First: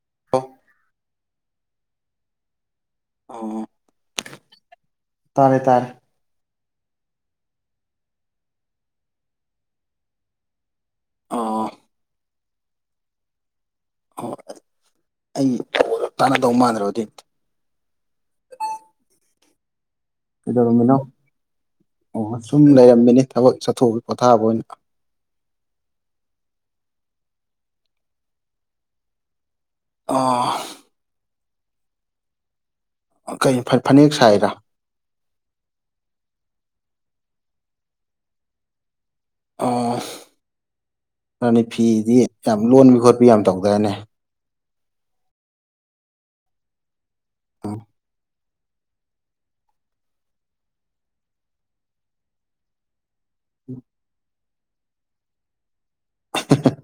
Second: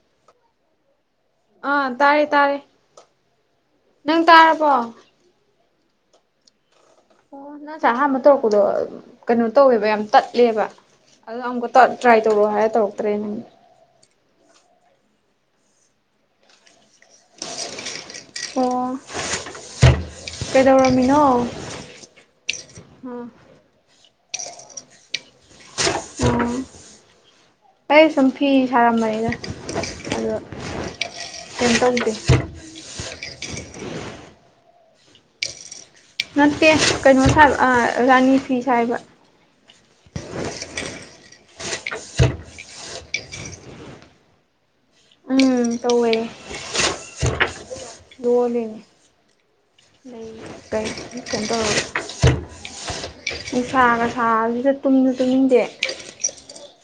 [unintelligible] ꯑꯥ ꯇꯥꯏꯌꯦ ꯇꯥꯏꯌꯦ ꯑꯣ ꯅꯪ ꯇꯥꯔꯕꯣ ꯇꯥꯔꯦ ꯇꯥꯔꯦ ꯑꯣ ꯅꯪ ꯉꯁꯥꯏ ꯑꯍꯥꯟꯕ ꯇꯧꯔꯛꯄꯗꯣ ꯑꯥ ꯀꯩꯅꯣ ꯇꯧꯋꯦꯕ ꯌꯥꯝ ꯇꯠꯂꯦꯕ ꯑꯗꯨ ꯑꯣ ꯑꯃꯨꯛꯀ ꯇꯧ ꯇ꯭ꯔꯥꯏ ꯇꯧꯔꯛꯑꯣ ꯍꯥꯏꯔ ꯇꯧꯔꯛꯇ꯭ꯔꯦ ꯅꯪ [unintelligible] ꯇꯅꯗꯧ ꯃꯥꯟꯗ꯭ꯔꯦꯕ ꯑꯗꯨꯏ ꯑꯣ ꯀꯩꯗꯧꯔꯝꯃꯤꯅꯣ ꯑꯣ ꯁꯨꯝ ꯂꯩꯔꯝꯃꯤꯅꯦ ꯎꯝ ꯊꯕꯛ ꯆꯠꯊꯣꯛꯎꯏ ꯄꯣꯊꯥꯕ ꯑꯣꯏꯅ ꯎꯝ ꯑꯩ ꯁꯨꯝ ꯐꯤ ꯁꯥꯔꯝꯕꯅꯤꯗ ꯑꯗꯣ ꯀꯦꯝ ꯇꯧꯗꯦ ꯑꯥ ꯀꯩ ꯐ ꯐꯅꯦꯛ ꯁꯥꯏꯔꯥ ꯅꯠꯇꯦ ꯀꯩꯅꯣ ꯁꯥꯏꯕ ꯑꯥ ꯔꯥꯅꯤ ꯐꯤ ꯁꯥꯏꯕ ꯑꯣ ꯔꯥꯅꯤ ꯐꯤꯗꯤ ꯌꯥꯝ ꯂꯣꯟꯕꯤ ꯈꯣꯠꯄꯤ ꯌꯥꯝ ꯇꯧꯗꯥꯏꯅꯦ ꯎꯝ ꯇꯧꯋꯦ [inaudible] ꯗꯣꯜꯂꯤꯅꯤ [unintelligible] ꯍꯣꯏ ꯅꯨꯡꯁꯥꯒ ꯁꯥꯕꯁꯤꯗ ꯇꯨꯝꯁꯨ ꯇꯨꯝꯅꯤꯡꯗꯦ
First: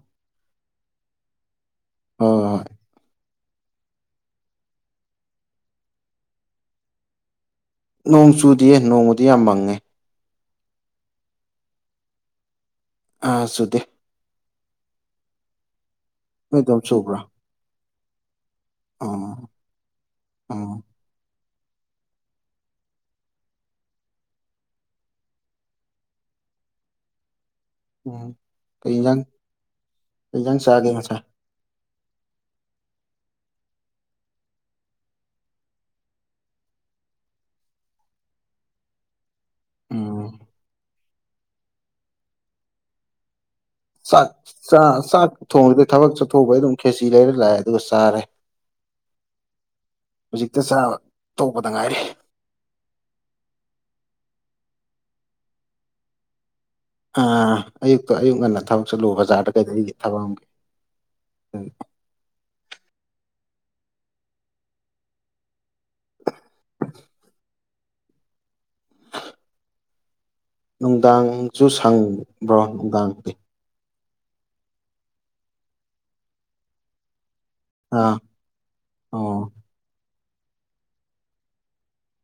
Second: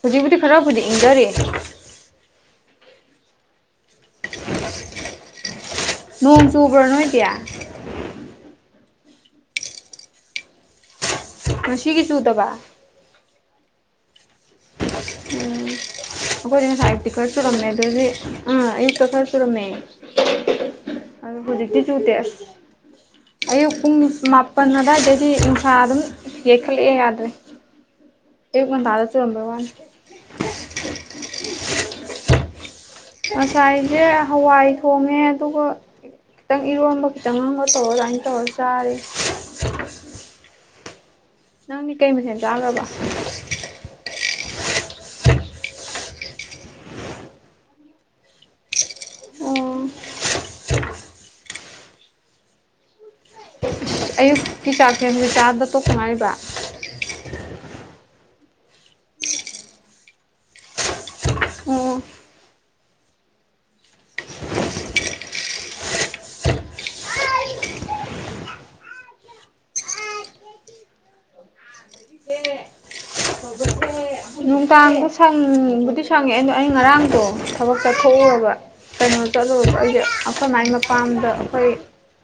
ꯍꯧꯖꯤꯛꯄꯨꯗꯤ ꯈꯔꯕꯨꯗꯤ ꯏꯪꯗꯔꯛꯑꯦ ꯍꯣꯏ ꯅꯣꯡ ꯆꯨꯕ꯭ꯔꯣ ꯅꯣꯏꯗꯤ ꯅꯣꯡ ꯆꯨꯗꯤꯌꯦ ꯅꯣꯡꯕꯨꯗꯤ ꯌꯥꯝ ꯃꯪꯉꯦ ꯉꯁꯤꯒꯤ ꯆꯨꯗꯕ ꯑꯥ ꯆꯨꯗꯦ ꯎꯝ ꯅꯣꯏ ꯑꯩꯈꯣꯢꯗꯤ ꯑꯗꯣꯝ ꯉꯁꯥꯢ ꯑꯌꯨꯛꯇꯤ ꯆꯨꯕ꯭ꯔꯣ ꯈꯔ ꯆꯨꯔꯝꯃꯦ ꯑꯗꯨꯗꯩꯗꯤ ꯑꯥ ꯑꯌꯨꯛꯇ ꯑꯣ ꯈꯔ ꯆꯨꯔꯝꯃꯦ ꯑꯣ ꯑꯗꯣ ꯍꯧꯖꯤꯛꯇꯤ ꯆꯨꯗꯦ ꯑꯁ ꯑꯌꯨꯛ ꯄꯨꯡ ꯃꯥꯄꯜ ꯑꯗ꯭ꯋꯥꯏꯗꯩꯗꯤ ꯅꯨꯡꯁꯥ ꯑꯗꯨꯝ ꯌꯩꯈꯠꯂꯛꯑꯦ ꯌꯥꯗ꯭ꯔꯦ ꯎꯝ ꯑꯌꯨꯛ ꯀꯩ ꯉꯟꯇꯥꯗ ꯏꯟꯖꯥꯡ ꯆꯨꯔꯝꯕꯩ ꯋꯥꯅꯦ ꯀꯩ ꯢꯟꯖꯥꯡ ꯆꯥꯒꯦ ꯉꯁꯥꯢ ꯉꯁꯥꯏꯖꯦ ꯍꯋꯥꯏ ꯊꯣꯡꯉꯦ ꯑꯗꯨꯒ ꯈꯤꯇꯪ ꯏꯔꯣꯟꯕ ꯈꯤꯇꯪ ꯑꯝꯒ ꯇꯧꯔ ꯑꯗꯥꯢꯟ ꯇꯧꯔ ꯆꯥꯔꯦ ꯎꯝ ꯅꯪꯗꯤ ꯀꯩ ꯃꯊꯦꯟ ꯆꯥꯒ꯭ꯔꯕ ꯆꯥꯛ ꯆ ꯆꯥꯛ ꯊꯣꯡꯗꯦ ꯊꯕꯛ ꯆꯠꯊꯣꯛꯎꯕꯩ ꯑꯗꯨꯝ ꯈꯦꯆꯤ ꯂꯩꯔ ꯂꯥꯛꯑꯦ ꯑꯗꯨꯒ ꯆꯥꯔꯦ [inaudible] ꯍꯨꯖꯤꯛꯇ ꯆꯥꯕ ꯇꯣꯛꯄꯗ ꯉꯥꯏꯔꯤ ꯑꯌꯨꯛꯀꯤ ꯆꯥꯛꯁꯦ ꯍꯨꯖꯤꯛ ꯆꯥꯕꯗ ꯇꯣꯛꯇ ꯉꯥꯏꯔꯤꯕ ꯑꯥ ꯑꯌꯨꯛ ꯇꯣꯑꯦ ꯑꯌꯨꯛ ꯉꯟꯅ ꯊꯕꯛ ꯆꯠꯂꯨ ꯕꯖꯥꯔꯗ ꯀꯩꯗ ꯑꯩꯒꯤ ꯊꯕꯛ ꯑꯝꯒꯤ ꯎꯝ ꯑꯣ [inaudible] ꯅꯨꯡꯗꯥꯡꯁꯨ ꯁꯪꯕ꯭ꯔꯣ ꯅꯨꯡꯗꯥꯡꯗꯤ ꯅꯨꯡꯗꯥꯡꯗꯣ ꯁꯪꯕꯨꯗꯤ ꯁꯪꯉꯦ ꯑꯩ ꯉꯔꯥꯡꯗꯣ ꯊꯕꯛ ꯑꯥ ꯆꯠꯊꯣꯛꯎꯔꯕ ꯀꯩꯅꯣ ꯑꯣ ꯆꯠꯂꯨꯔꯕ ꯑꯩꯁꯦ ꯑꯈꯣꯢ ꯃꯥꯢ ꯃꯄꯥꯥꯝꯗ ꯑꯈꯣꯏ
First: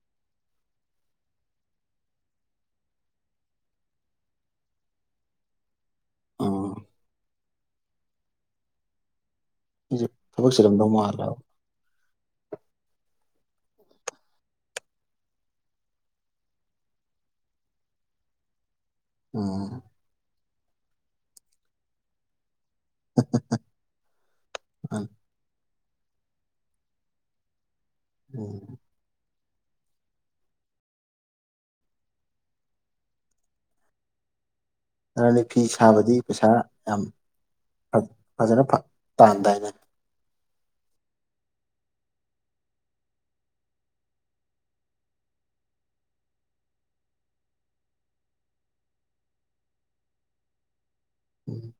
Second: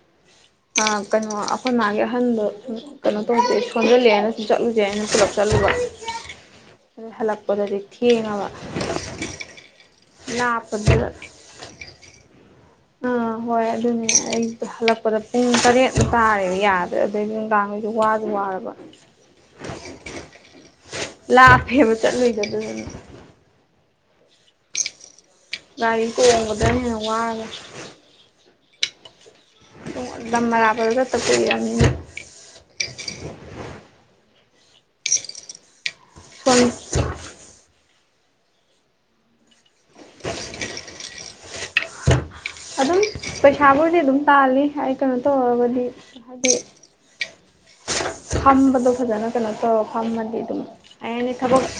[inaudible] ꯑꯥ ꯀꯩꯅꯣ ꯑꯩꯈꯣꯏ ꯃꯥꯒꯤ ꯑꯍꯟꯗꯣ ꯁꯨꯝ ꯀꯩꯅꯣ ꯇꯧꯗꯦ ꯁꯣꯟꯖꯜꯂꯦꯅ ꯁꯨꯝ ꯆꯠꯂꯨꯁꯦꯅ ꯄꯨꯂꯞ ꯆꯠꯂꯨꯕ ꯑꯣ ꯍꯜꯂꯛꯄꯗꯗꯤ ꯊꯦꯡꯉꯕ ꯑꯩꯁꯨ ꯊꯕꯛ ꯆꯤꯜꯂꯝꯗꯧ ꯂꯥꯞꯄꯗꯨꯗ ꯃꯥꯜꯂꯦ ꯑꯥ ꯍꯣꯏ ꯑꯗꯨꯅꯦ ꯑꯩ ꯍꯜꯂꯛꯄꯗ ꯄꯨꯡ ꯇꯔꯦꯠ ꯃꯨꯛ ꯇꯥꯔꯦꯕ ꯌꯥꯗ꯭ꯔꯦ ꯑꯗꯩ ꯅꯨꯡꯗꯥꯡꯗ ꯋꯥꯖꯨ ꯋꯥꯔꯕ ꯎꯝ ꯂꯥꯞꯄꯦꯕ ꯆꯠꯂꯨꯢꯗꯣ ꯑꯗꯨꯗꯨꯅ [unintelligible] ꯒꯥꯔꯤ ꯇꯣꯡꯕꯗꯅ ꯍꯦꯟ ꯋꯥꯒ꯭ꯔꯦ ꯎꯝ ꯂꯝ ꯑꯔꯥꯞꯄꯗ ꯆꯠꯇ ꯀꯨꯢꯔꯕꯅꯤꯅ ꯑꯔꯗꯤ ꯐꯤ ꯁꯥꯕꯗꯤ ꯄꯩꯁꯥ ꯁꯣꯝ ꯌꯥꯝ ꯑ ꯐꯖꯟꯅ ꯐꯪ ꯇꯥꯟꯗꯥꯏꯅꯦ ꯑꯗꯨꯝ ꯄꯩꯁꯥꯕꯨꯗꯤ ꯑꯗꯨꯝ ꯇꯥꯜꯂꯤ ꯍꯥꯏ ꯀꯩꯅꯣ ꯇꯧꯔꯒꯗꯤ ꯍꯥꯏꯗꯤ ꯐꯝꯕꯗꯣ ꯐꯖꯟꯅ ꯀꯩꯅꯣ ꯇꯧꯔ ꯐꯝꯃꯗꯤ ꯑꯗꯨꯝ ꯑꯩꯅ ꯊꯕꯛ ꯎꯝ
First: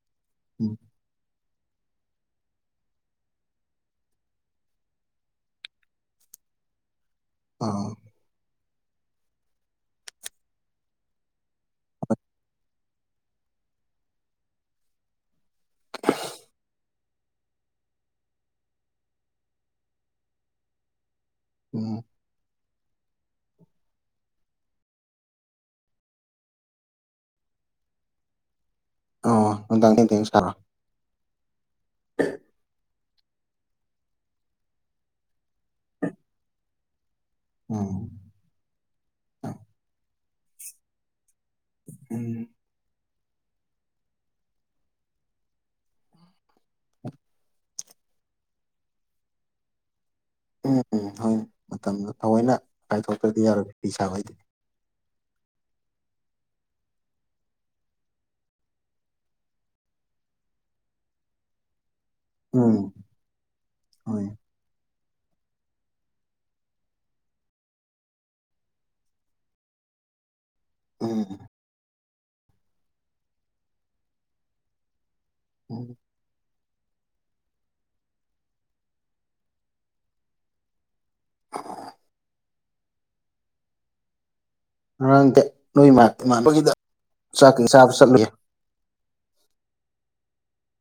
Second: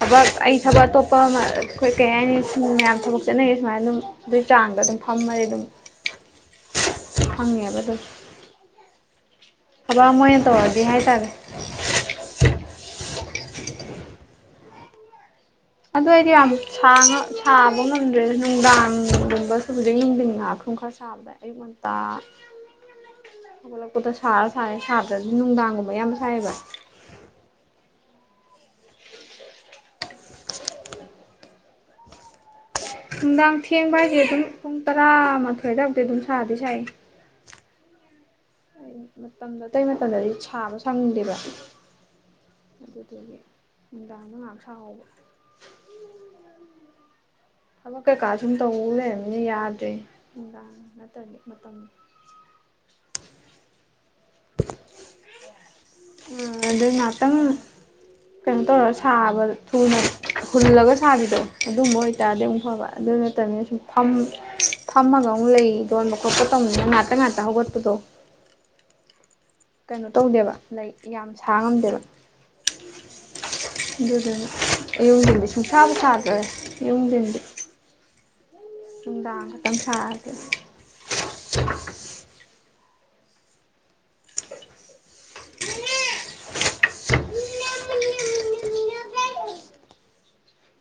ꯊꯕꯛ ꯑꯩ ꯎꯝ ꯊꯕꯛ ꯑꯇꯣꯞꯄ ꯑꯃ ꯑꯩꯈꯣꯏ ꯀꯩ ꯍꯥꯏꯅꯤ ꯃꯌꯥꯝ ꯊꯕꯛ ꯆꯠꯅꯔꯤ ꯁꯨꯃꯥꯏꯅ ꯑꯗꯨꯝ ꯑꯗꯨꯏ ꯆꯥꯡꯗ ꯑꯗꯨꯝ ꯐꯝꯃꯗꯤ ꯑꯗꯨꯝ ꯐꯪꯉꯦꯕ ꯑꯥ ꯑꯗꯨꯝ ꯊꯕꯛ ꯑꯃ ꯑꯣꯢꯅ ꯇꯧꯔꯗꯤ ꯍꯥꯢꯇꯥꯔꯦ ꯑꯗꯣ ꯑꯩꯗꯤ ꯌꯥꯝ ꯁꯥꯡꯉ ꯁꯥꯕ ꯉꯝꯗ꯭ꯔꯦꯗ ꯅꯨꯡꯗꯥꯡ ꯒꯨꯝꯕ ꯁꯨꯝ ꯑꯌꯨꯛ ꯅꯨꯡꯗꯤꯟ ꯉꯍꯥꯛ ꯁꯨꯝ ꯁꯥꯕꯗꯩ ꯑꯌꯨꯛ ꯉꯟꯇ ꯎꯝ ꯍꯧꯒꯠꯂꯛꯄꯗ ꯁꯥꯔ ꯁꯥꯔꯦ ꯁꯥꯗ꯭ꯔꯖꯨ ꯅꯨꯡꯗꯥꯡꯒꯨꯝꯕ ꯌꯥꯝ ꯁꯥꯏꯌꯦꯕ [inaudible] ꯑꯣ ꯅꯨꯡꯗꯥꯡ ꯊꯦꯡ ꯊꯦꯡꯅ ꯁꯥꯅ ꯅꯨꯡꯗꯥꯡ ꯊꯦꯡꯕ ꯍꯥꯏꯁꯦ ꯑꯗꯨꯝ ꯄꯨꯡ ꯇꯔꯥꯃꯥꯊꯣꯏ ꯑꯗ꯭ꯋꯥꯢ ꯕꯧꯗꯤ ꯑꯗꯨꯝ ꯁꯥꯗꯤ ꯁꯥꯏ ꯑꯣ ꯃꯇꯝꯗꯣ ꯑꯇꯩ ꯃꯇꯝꯗꯗꯤ ꯁꯥꯕ ꯁꯪꯗꯦꯕ ꯎꯝ ꯑꯗꯨꯗꯒꯤ ꯅꯨꯡꯗꯥꯡꯗ ꯉꯍꯥꯛ ꯁꯥꯍꯧꯕ ꯊꯕꯛ ꯀꯩꯀꯥ ꯁꯨꯝ ꯇꯧ ꯂꯩꯔꯝꯅꯤꯅ ꯌꯥꯗ꯭ꯔꯦ ꯅꯨꯡꯗꯥꯡ ꯎꯝ ꯎꯝ ꯍꯧ ꯅꯠꯇ꯭ꯔꯗꯤ ꯃꯇꯝ ꯃꯇꯝꯗꯣ ꯊꯑꯣꯏꯅ ꯀꯥꯏꯊꯣꯛꯇ꯭ꯔꯗꯤ ꯌꯥꯔꯣꯏ ꯐꯤ ꯁꯥꯕꯩꯗꯤ ꯎꯝ ꯑꯗꯨꯅ ꯉꯥꯛꯇꯪ ꯀꯩꯅꯣ ꯇꯧꯔꯒ ꯁꯥꯕ ꯊꯨꯅ ꯍꯨꯜꯂꯒ ꯁꯥꯕꯤꯗꯣ ꯑꯗꯨꯝꯕ ꯑꯣꯏ ꯇꯥꯔꯗꯤ ꯑꯃꯨꯛ ꯎꯝ ꯐꯕ ꯑꯗꯨ ꯅꯠꯇꯝꯅꯤꯅ ꯁꯨꯝ ꯐꯝ ꯍꯣꯏ ꯐꯝꯃꯒ ꯑꯃꯨꯛ ꯂꯩ ꯂꯣꯟꯕ ꯈꯣꯠꯄ ꯇꯧꯅꯤꯅ ꯉꯥꯛꯇ ꯉꯥꯛꯇ ꯍꯧꯒꯠꯄꯗꯣ ꯀꯩꯅꯣ ꯇꯧꯗꯦꯕ ꯂꯩ ꯎꯝ ꯌꯥꯝ ꯁꯥ ꯉꯝꯗꯦꯕ ꯑꯗꯨꯗꯨꯅ ꯑꯌꯨꯛ ꯅꯨꯡꯊꯤꯟꯗꯤ ꯎꯝ ꯁꯨꯡꯁꯥꯕꯨ ꯁꯥꯗ꯭ꯔꯦ ꯑꯌꯨꯛ ꯅꯨꯡꯊꯤꯟꯗꯤ ꯅꯨꯡꯗꯥꯡ ꯈꯛꯇꯪ ꯁꯥꯔ ꯇꯣꯛ ꯑꯦ ꯉꯔꯥꯡꯗꯤ ꯅꯣꯏꯃ ꯏꯃꯥꯟꯅꯕꯒꯤꯗ ꯆꯥꯛꯀꯩ ꯆꯥꯕ ꯆꯠꯂꯨꯏ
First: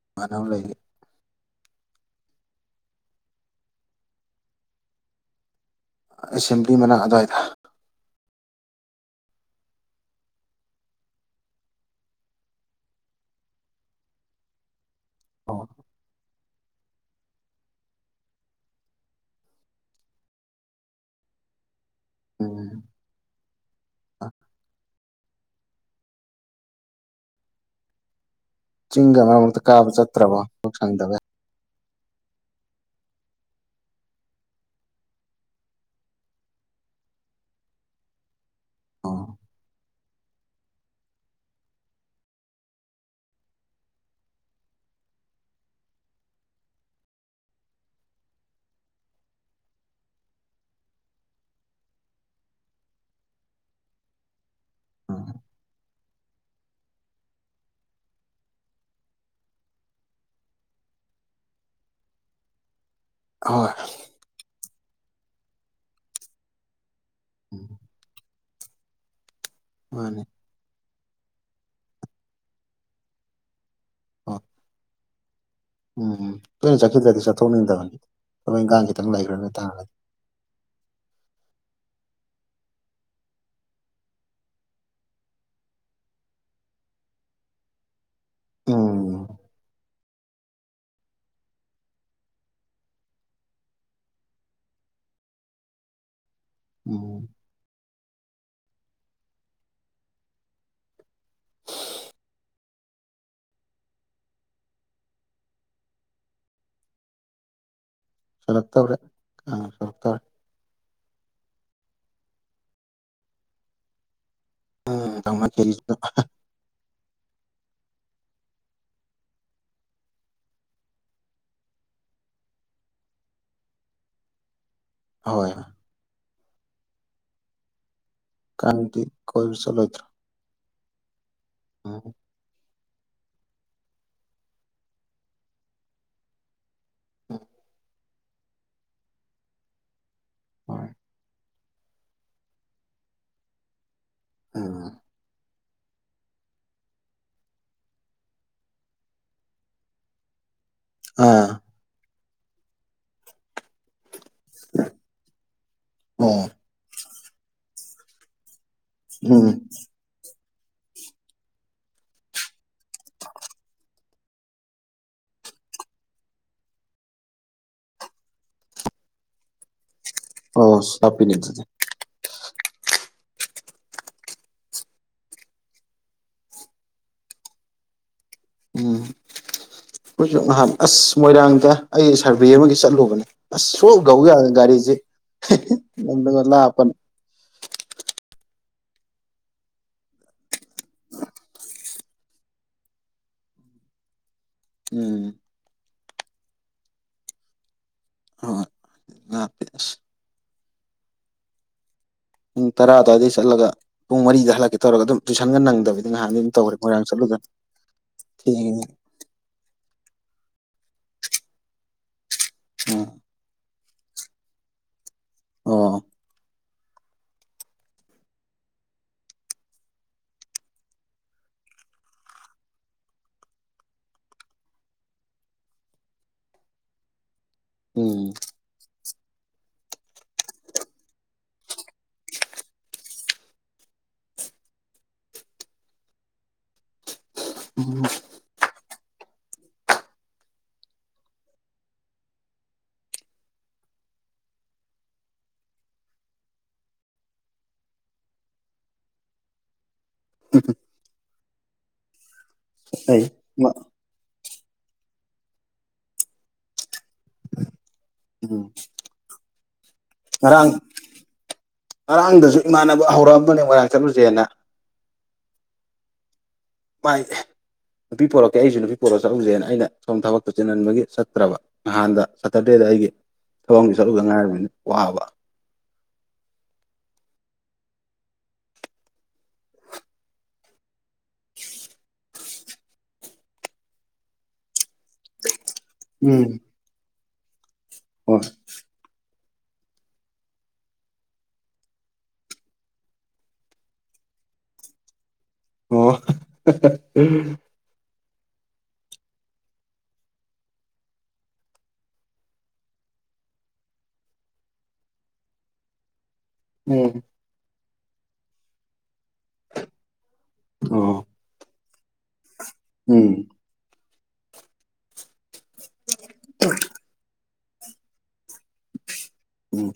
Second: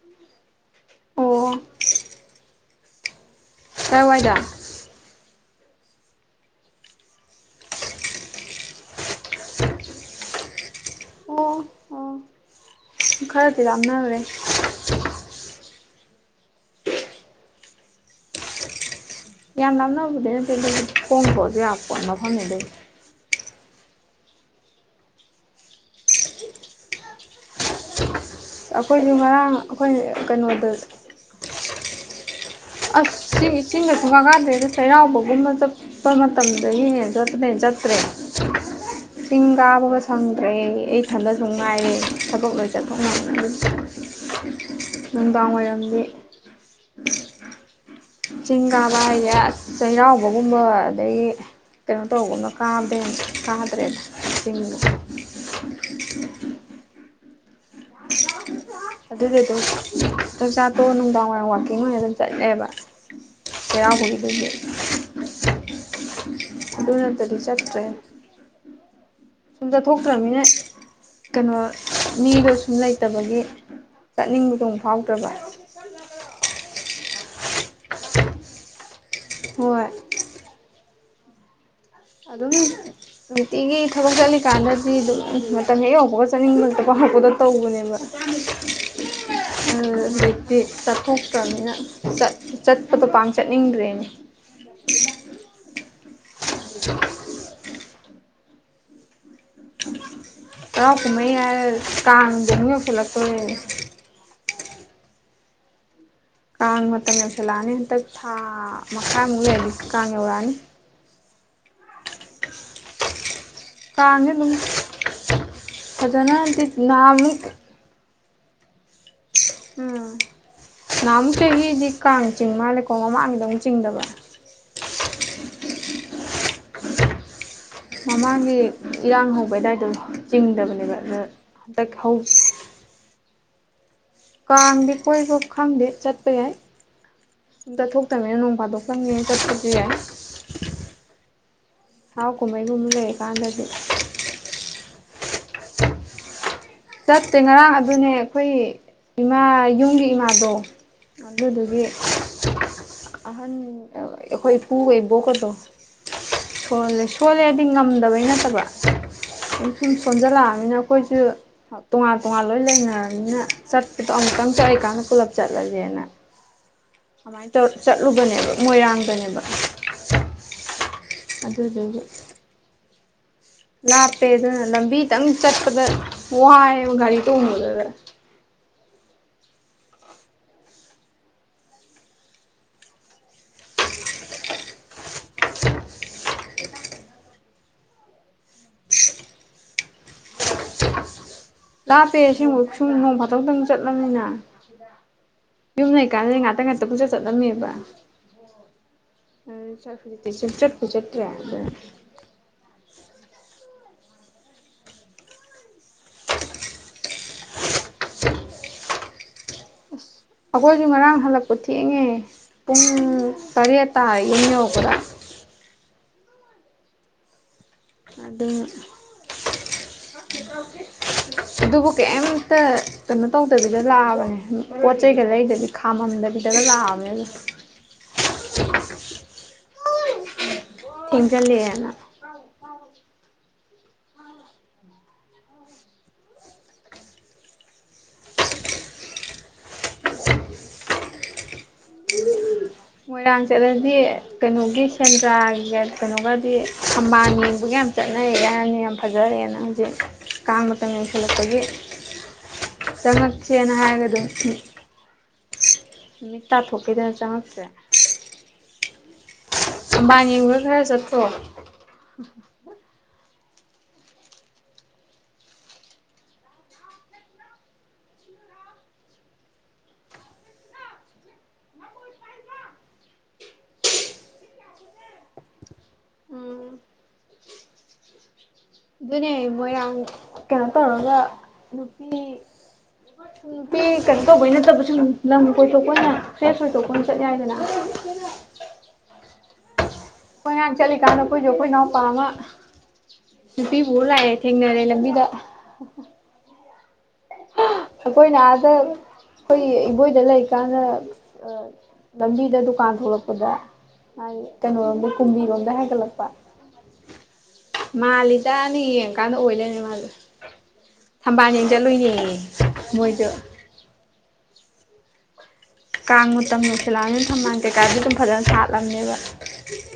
ꯏꯃꯥꯟꯅꯕ ꯂꯩꯌꯦ ꯑꯣ ꯀꯥꯏ ꯋꯥꯏꯗ ꯑꯦꯁꯦꯝꯕ꯭ꯂꯤ ꯃꯅꯥꯛ ꯑꯗꯨ꯭ꯋꯥꯏꯗ ꯑꯣ ꯑꯣ ꯈꯔꯗꯤ ꯂꯝꯅꯒꯔꯦ ꯑꯥ ꯌꯥꯝ ꯂꯞꯅꯕꯨꯗꯤ ꯅꯠꯇꯦ ꯑꯗꯨꯕꯨꯗꯤ ꯈꯣꯡ ꯊꯣꯛꯂꯁꯨ ꯌꯥꯕ ꯃꯐꯝꯅꯤ ꯎꯝ [inaudible] ꯑꯩꯈꯣꯏꯁꯨ ꯆꯤꯡꯒ ꯃꯔꯛ ꯉꯔꯥꯡ ꯃꯔꯛꯇ ꯀꯥꯕ ꯑꯩꯈꯣꯏ ꯆꯠꯇ꯭ꯔꯕꯣ ꯀꯩꯅꯣꯗ ꯊꯕꯛ ꯁꯪꯗꯕꯦ ꯑꯁ ꯆꯤꯡ ꯆꯤꯡꯒ ꯁꯨꯡꯀꯥ ꯀꯥꯗ꯭ꯔꯦꯗ ꯆꯩꯔꯥꯎꯕꯒꯨꯝꯕ ꯆꯠꯄ ꯃꯇꯝꯗꯒꯤ ꯍꯦꯟ ꯆꯠꯇꯅ ꯆꯠ ꯆꯠꯇ꯭ꯔꯦ ꯑꯣ ꯆꯤꯡ ꯀꯥꯕꯒ ꯁꯪꯗ꯭ꯔꯦ ꯑꯩ ꯊꯟꯗꯁꯨ ꯉꯥꯏꯔꯦ ꯊꯕꯛ ꯂꯣꯏ ꯆꯠꯊꯣꯛꯅ ꯅꯨꯡꯗꯥꯡ ꯋꯥꯏꯔꯗꯤ ꯆꯤꯡ ꯀꯥꯕ ꯍꯥꯏꯁꯦ ꯆꯩꯔꯥꯎꯕꯒꯨꯝꯕ ꯑꯗꯩꯒꯤ ꯀꯩꯅꯣ ꯇꯧꯒꯨꯝꯅ ꯀꯥꯕꯗꯒꯤ ꯍꯦꯟ ꯀꯥꯗ꯭ꯔꯦꯗ ꯆꯤꯡꯒ [inaudible] ꯎꯝ ꯑꯗꯨꯗꯤ ꯑꯗꯨꯝ ꯆꯥꯛ ꯆꯥꯇꯣ ꯅꯨꯡꯗꯥꯡ ꯋꯥꯏꯔꯝ ꯋꯥꯋꯥꯛꯀꯤꯡ ꯑꯣꯏꯅ ꯑꯗꯨꯝ ꯆꯠꯂꯦꯕ ꯍꯣꯏ ꯆꯩꯔꯥꯎꯕꯒꯤ ꯗꯨꯒꯤ ꯑꯗꯨ ꯅꯠꯇ꯭ꯔꯗꯤ ꯎꯝ ꯆꯠꯇ꯭ꯔꯦ ꯁꯨꯝ ꯃꯥꯅꯤ ꯆꯠꯊꯣꯛꯇ꯭ꯔꯅꯤꯅ ꯀꯩꯅꯣ ꯃꯤꯗꯣ ꯁꯨꯝ ꯂꯩꯇꯕꯒꯤ ꯑꯣ ꯆꯠꯅꯤꯡꯕꯗꯣ ꯃꯨꯛ ꯐꯥꯎꯗ꯭ꯔꯕ ꯎꯝ ꯇꯣꯏꯅ ꯆꯠꯈꯤꯗ꯭ꯔꯗꯤ ꯆꯠꯊꯣꯛꯅꯤꯡꯗꯕꯅꯤ ꯊꯕꯛ ꯏꯟꯈꯥꯡ ꯈꯤꯇꯪ ꯂꯩꯈ꯭ꯔꯒ ꯍꯣꯏ ꯇꯥꯔꯗꯤ ꯑꯗꯨꯝ ꯅꯨꯡꯇꯤꯒꯤ ꯊꯕꯛ ꯆꯠꯂꯤꯀꯥꯟꯗꯗꯤ ꯑꯗꯨꯝ ꯃꯇꯝ ꯍꯦꯛ ꯌꯧꯕꯒ ꯆꯠꯅꯤꯡꯕꯠꯇꯀꯣ ꯄꯨꯗ ꯇꯧꯕꯅꯦꯕ ꯎꯝ ꯍꯧꯖꯤꯛꯇꯤ ꯆꯠꯊꯣꯛꯇ꯭ꯔꯕꯅꯤꯅ ꯆꯠ ꯆꯠꯄꯗꯣ ꯄꯥꯛ ꯆꯠꯅꯤꯡꯗ꯭ꯔꯦꯅꯦ [inaudible] ꯎꯝ ꯍꯔꯥꯎ ꯀꯨꯝ ꯍꯩ ꯍꯥꯏꯔ ꯀꯥꯡꯒꯨꯝꯕ ꯌꯧꯁꯤꯜꯂꯛꯀꯗꯧꯔꯦ ꯀꯥꯡ ꯃꯇꯝ ꯌꯧꯁꯤꯜꯂꯛꯑꯅꯤ ꯍꯟꯇꯛ ꯊꯥ ꯁꯨꯔꯛꯇꯧꯔꯦ ꯃꯈꯥꯏ ꯑꯃꯨꯛ ꯑꯥ ꯂꯤꯔꯗꯤ ꯀꯥꯡ ꯁꯨꯔꯛꯇꯧꯔꯦ ꯌꯧꯔꯛꯑꯅꯤ ꯀꯥꯡꯖꯦ ꯎꯝ ꯇꯧꯅꯈꯤꯁꯅꯨ ꯐꯖꯅꯗꯤ ꯅꯍꯥꯟ ꯃꯨꯛ ꯎꯝ ꯅꯍꯥꯃꯨꯛ ꯆꯈꯤꯗꯤ ꯀꯥꯡ ꯆꯤꯡ ꯃꯥꯜꯂꯦꯀꯣ ꯃꯃꯥꯡꯒꯤꯗ ꯑꯃꯨꯛ ꯆꯤꯡꯗꯕ ꯍꯣꯏ ꯃꯃꯥꯡꯒꯤ ꯀꯥꯡꯗꯤ ꯏꯔꯥꯡ ꯍꯧꯕ ꯀꯣꯏꯕ ꯑꯗꯨꯋꯥꯏꯗꯣ ꯆꯠꯂꯣꯏꯗ꯭ꯔꯣ ꯆꯤꯡꯗꯕꯅꯦꯕ ꯑꯗꯣ ꯍꯟꯗꯛ ꯎꯝ ꯍꯧ [inaudible] ꯀꯥꯡꯗꯤ ꯀꯣꯏꯕ ꯈꯪꯗꯦ ꯆꯠꯄ ꯌꯥꯏ ꯎꯝ ꯆꯠꯇꯃꯦꯅ ꯅꯣꯡ ꯐꯥꯗꯣꯛꯇꯪꯒꯤ ꯆꯠꯄꯗꯤ ꯌꯥꯏ ꯍꯣꯏ ꯍꯔꯥꯎ ꯀꯨꯝꯍꯩꯒꯨꯝꯕ ꯂꯩꯔꯥ ꯀꯥꯟꯗꯗꯤ ꯑꯥꯝ ꯆꯠꯇꯦ ꯉꯔꯥꯡ ꯑꯗꯨꯅꯦ ꯑꯩꯈꯣꯏ ꯏꯃꯥ ꯌꯨꯝꯒꯤ ꯏꯃꯥꯗꯣ ꯑꯥ ꯑꯗꯨꯗꯨꯒꯤ ꯑꯍꯟ ꯑꯩꯈꯣꯏ ꯏꯄꯨꯒ ꯏꯕꯣꯛꯀꯗꯣ ꯑꯣ ꯁꯣꯜꯂꯦ ꯁꯣꯜꯂꯦꯗꯤ ꯉꯝꯗꯕꯩ ꯅꯠꯇꯕ ꯎꯝ ꯁꯨꯝ ꯁꯨꯝ ꯁꯣꯟꯖꯜꯂꯛꯑꯝꯃꯤꯅ ꯑꯩꯈꯣꯏꯁꯨ ꯇꯣꯉꯥꯟ ꯇꯣꯉꯥꯟ ꯂꯣꯏ ꯂꯩꯅꯔꯕꯅꯤꯅ ꯆꯠꯄꯗꯣ ꯑꯃꯨꯛꯇꯪ ꯆꯠꯂꯂꯤꯀꯥꯟꯗ ꯄꯨꯂꯞ ꯆꯠꯂꯁꯦꯅ ꯑꯗꯨꯃꯥꯏꯅ ꯇꯧꯔ ꯆꯠꯂꯨꯕꯅꯦꯕ ꯃꯣꯏꯔꯥꯡꯗꯅꯦꯕ ꯑꯣ ꯍꯥꯞꯄꯤꯅꯦ ꯑꯗꯨꯗꯤ ꯑꯗꯨꯗꯨꯒꯤ ꯂꯥꯞꯄꯦ ꯑꯗꯨꯅ ꯂꯝꯕꯤꯇꯪ ꯆꯠꯄꯗ ꯋꯥꯏꯌꯦꯕ ꯒꯥꯔꯤ ꯇꯣꯡꯕꯗꯗ [inaudible] ꯑꯩꯈꯤꯏꯁꯨ ꯅꯍꯥꯟ ꯑꯁ ꯃꯣꯏꯔꯥꯡꯗ ꯑꯩ ꯁꯥꯔꯚꯦ ꯑꯃꯒꯤ ꯆꯠꯂꯨꯕꯅꯦ ꯑꯁ ꯁꯨꯡꯌꯧꯌꯧ ꯌꯗꯗꯅ ꯒꯥꯔꯤꯁꯤ ꯍꯦ ꯍꯦ ꯂꯝꯅꯒ ꯂꯞꯄꯅꯦ ꯂꯥꯞꯄꯦ ꯑꯁꯦꯡꯕꯩ ꯁꯨꯝ ꯅꯣꯡ ꯐꯥꯗꯣꯛꯇꯪ ꯆꯠꯂꯝꯅꯤꯅ ꯎꯝ ꯌꯨꯝꯗꯩ ꯀꯅꯗ ꯉꯥꯛꯇ ꯉꯥꯛꯇ ꯄꯨꯨꯡꯆꯠ ꯆꯠꯂꯝꯃꯦꯕ ꯍꯣꯏ ꯂꯥꯞꯄꯦ ꯑꯁ ꯍꯧꯖꯤꯛꯇꯤ ꯁꯨꯡꯆꯠ ꯆꯠꯇ꯭ꯔꯦ [unintelligible] ꯄꯨꯡ ꯇꯔꯥ ꯑꯗꯨꯋꯥꯗꯩ ꯆꯠꯂꯒ ꯄꯨꯡ ꯃꯔꯤꯗ ꯍꯜꯂꯛꯀꯦ ꯇꯧꯔꯒ ꯑꯗꯨꯝ ꯇꯨꯏꯁꯟꯒ ꯅꯪꯗꯕꯤꯗ ꯅꯍꯥꯟꯗꯤ ꯑꯗꯨꯝ ꯇꯧꯔꯦ ꯃꯣꯏꯔꯥꯡ ꯆꯠꯂꯨꯗꯅ [inaudible] ꯊꯦꯡꯉꯦ ꯑꯩꯈꯣꯏꯁꯨ ꯉꯔꯥꯡ ꯍꯜꯂꯛꯄ ꯊꯦꯡꯉꯦ ꯄꯨꯡ ꯇꯔꯦꯠ ꯇꯥꯏ ꯌꯨꯝ ꯌꯧꯔꯛꯄꯗ ꯑꯣ ꯑꯗꯨꯅ ꯑꯗꯨꯕꯨ ꯀꯩꯝꯇ ꯀꯩꯅꯣ ꯇꯧꯗꯕꯤꯗ ꯂꯥꯛꯑꯕꯅꯦ ꯄꯣꯠ ꯆꯩꯩꯒ ꯂꯩꯗꯕꯤ ꯈꯥꯝ ꯥꯃꯝꯗꯕꯤꯗꯒ ꯂꯥꯛꯑꯝꯅꯦ ꯑꯗꯨꯝ ꯎꯝ ꯊꯦꯡꯖꯤꯜꯂꯛꯑꯦꯅ ꯎꯝ ꯃꯣꯏꯔꯥꯡ ꯆꯠꯂꯗꯤ ꯀꯩꯅꯣꯒꯤ ꯁꯦꯟꯗ꯭ꯔꯥꯒꯤꯒ ꯀꯩꯅꯣꯒꯗꯤ ꯊꯝꯕꯥꯜ ꯌꯦꯡꯕꯒ ꯌꯥꯝ ꯌꯥꯝ ꯆꯠꯅꯔꯦ ꯍꯥꯏꯕꯅꯤ ꯌꯥꯝ ꯐꯖꯔꯦꯅ ꯍꯧꯖꯤꯛ ꯀꯥꯡ ꯃꯇꯝ ꯌꯧꯁꯤꯜꯂꯛꯄꯒꯤ ꯑꯩ ꯆꯪꯉꯛꯁꯦꯅ ꯍꯥꯏꯔꯒꯗꯨꯝ ꯅꯨꯃꯤꯠ ꯇꯥꯊꯣꯛꯈꯤꯗꯅ ꯆꯪꯉꯛꯇ꯭ꯔꯦ ꯎꯝ ꯊꯝꯕꯥꯜ ꯌꯦꯡꯕꯒ ꯉꯔꯥꯡ ꯈꯔ ꯆꯠꯇ꯭ꯔꯣ ꯉꯔꯥꯡꯗꯁꯨ ꯏꯃꯥꯟꯅꯕ ꯍꯧꯔꯛꯑꯝ ꯃꯣꯏꯔꯥꯡ ꯆꯠꯂꯨꯁꯦꯅ ꯄꯥꯏꯗꯦ ꯅꯨꯄꯤ ꯄꯣꯔꯛꯀꯦ ꯑꯩꯁꯨ ꯅꯨꯄꯤ ꯄꯣꯔꯛꯑ ꯆꯠꯂꯨꯁꯦꯅ ꯑꯩꯅ ꯁꯣꯝ ꯊꯕꯛꯇꯣ ꯆꯤꯟꯃꯟꯕꯒꯤ ꯆꯠꯇ꯭ꯔꯕ ꯅꯍꯥꯟ ꯁꯇꯔꯗꯦꯗ ꯑꯩꯒꯤ ꯊꯕꯛ ꯑꯃꯒꯤ ꯆꯠꯂꯨꯗ ꯉꯥꯏꯔꯤꯝꯅꯤꯅ ꯋꯥꯕ ꯎꯝ ꯑꯗꯨꯅꯦ ꯃꯣꯏꯔꯥꯡ ꯀꯩꯅꯣ ꯇꯧꯔꯒ ꯅꯨꯄꯤ ꯅꯨꯄꯤ ꯀꯩꯅꯣ ꯇꯧꯕꯅꯠꯇꯕ ꯁꯨꯝ ꯂꯝ ꯀꯣꯏꯊꯣꯛꯄ ꯑꯣꯏꯅ ꯎꯝ ꯐ꯭ꯔꯦꯁ ꯑꯣꯏꯊꯣꯛꯄ ꯑꯣꯏꯅ ꯆꯠ ꯌꯥꯏꯗꯅ ꯍꯣꯏ ꯑꯩꯈꯣꯏ ꯉꯍꯥꯡ ꯆꯠꯂꯤꯀꯥꯟꯗ ꯑꯩꯈꯣꯏꯁꯨ ꯑꯩꯈꯣꯏ ꯏꯅꯥꯎꯄꯥ ꯑꯃ ꯅꯨꯄꯤ ꯄꯨꯔ ꯂꯥꯛꯑꯦ ꯊꯦꯡꯅꯔꯦ ꯂꯝꯕꯤꯗ ꯑꯣ ꯑꯩꯈꯣꯏꯅ ꯑꯗ ꯑꯩꯈꯣꯏꯒꯤ ꯏꯕꯣꯏꯗ ꯂꯩꯀꯥꯟꯗ ꯂꯝꯕꯤꯗ ꯗꯨꯀꯥꯟ ꯊꯣꯛꯂꯛꯄꯗ ꯍꯥꯏꯗꯤ ꯀꯩꯅꯣꯔꯣꯝꯗ ꯀꯨꯝꯕꯤꯔꯣꯝꯗ ꯍꯥꯏꯒꯠꯂꯛꯄ ꯎꯝ ꯃꯥꯜꯂꯤꯗꯅ ꯌꯦꯡꯉꯨꯔꯀꯟꯗ ꯑꯣꯏ ꯂꯩꯔꯝꯃꯦ ꯃꯥꯅꯖꯨ ꯑꯣ ꯊꯝꯕꯥꯜ ꯌꯦꯡ ꯆꯠꯂꯨꯏꯅꯦꯌꯦ ꯃꯣꯏꯣꯗꯣ ꯎꯝ ꯀꯥꯡ ꯃꯇꯝ ꯌꯧꯁꯜꯂꯛꯑꯕꯅꯤꯅ ꯊꯝꯕꯥꯜ ꯀꯩꯀꯥꯖꯨ ꯑꯗꯨꯝ ꯐꯖꯅ ꯁꯥꯠꯂꯝꯅꯦꯕ ꯎꯝ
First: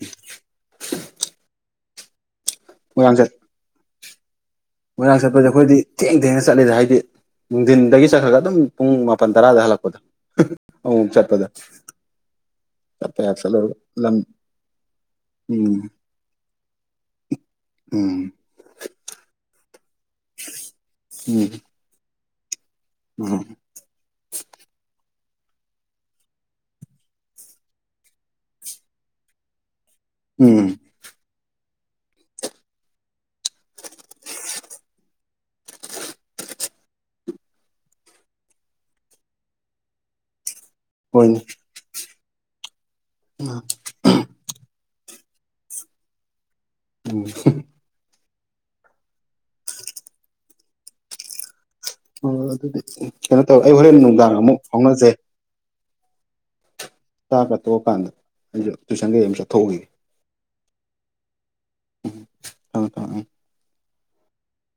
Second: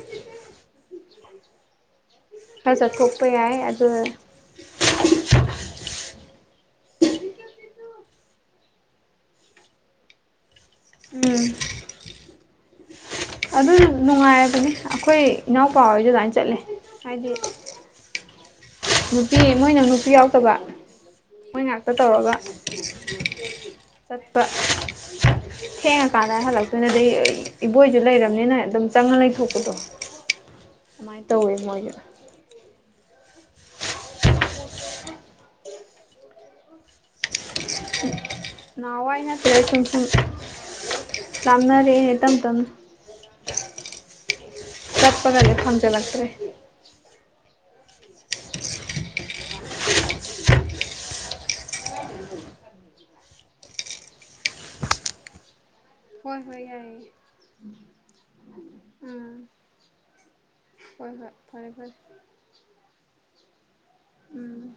ꯈꯔ ꯃꯣꯏꯔꯥꯡ ꯆꯠꯊꯣꯛꯄ ꯆꯠ ꯌꯥꯏ ꯑꯗꯨꯅ ꯃꯣꯏꯔꯥꯡ ꯆꯠꯄꯁꯦ ꯑꯩꯈꯣꯏꯗꯤ ꯊꯦꯡ ꯊꯦꯡꯅ ꯆꯠꯂꯤꯗ ꯍꯥꯏꯗꯤ ꯅꯨꯡꯊꯤꯟꯗꯒꯤ ꯆꯠꯈ꯭ꯔꯒ ꯑꯗꯨꯝ ꯄꯨꯡ ꯃꯥꯄꯜ ꯇꯔꯥꯗ ꯍꯜꯂꯛꯄꯗꯣ ꯑꯃꯨꯛ ꯃꯨꯛ ꯎꯝ ꯆꯠꯄꯗ ꯆꯠꯄ ꯌꯥ ꯑꯗꯨ ꯆꯠꯂꯨꯔꯒ ꯂꯝ ꯅꯨꯡꯉꯥꯏꯔꯕꯅꯦ ꯑꯩꯈꯣꯏ ꯏꯅꯥꯎꯄꯥ ꯍꯣꯏꯁꯨ ꯑꯗꯨꯃꯥꯏꯅ ꯆꯠꯂꯦ ꯍꯥꯏꯗꯤ ꯑꯝ ꯅꯨꯄꯤ ꯃꯣꯏꯅ ꯅꯨꯄꯤ ꯌꯥꯎꯗꯕ ꯎꯝ ꯃꯣꯏ ꯉꯥꯛꯇ ꯇꯧꯔꯒ ꯎꯝ ꯆꯠꯄ ꯊꯦꯡꯉꯀꯥꯟꯗ ꯍꯜꯂꯛꯇꯣꯏꯅꯦ ꯑꯗꯩ ꯏꯕꯣꯏꯁꯨ ꯂꯩꯔꯕꯅꯤꯅ ꯑꯗꯨꯝ ꯆꯪꯉ ꯂꯩꯊꯣꯛꯄꯗꯣ ꯎꯝ ꯑꯃꯥꯏꯅ ꯇꯧꯋꯦ ꯃꯣꯏꯖꯨ ꯅꯍꯋꯥꯏ ꯅꯠꯇ꯭ꯔꯦ ꯁꯨꯝ ꯁꯨꯝ ꯍꯣꯏꯅꯦ ꯂꯥꯞꯅꯔꯛꯑꯦ ꯇꯝ ꯇꯝ ꯄꯒꯁꯦ ꯐꯪꯖꯤꯜꯂꯥꯛꯇ꯭ꯔꯦ ꯎꯝ ꯑꯣ ꯑꯗꯨꯗꯤ ꯀꯩꯅꯣ ꯇꯧꯋꯦ ꯑꯩ ꯍꯣꯔꯦꯟ ꯅꯨꯡꯗꯥꯡ ꯑꯃꯨꯛ ꯐꯥꯎꯅꯖꯦ ꯍꯣꯏ ꯍꯣꯏ ꯌꯥꯏꯌꯦ ꯆꯥꯛ ꯀ ꯇꯣꯛꯑꯀꯥꯟꯗ ꯑꯩꯁꯨ ꯇꯨꯏꯁꯟ ꯀꯩꯒꯩ ꯑꯝ ꯎꯝ ꯆꯠꯊꯣꯛꯎꯒꯤꯒꯦ ꯍꯣꯏ ꯍꯣꯏ ꯐꯔꯦ ꯐꯔꯦ ꯊꯝꯃꯦ ꯊꯝꯃꯦ ꯎꯝ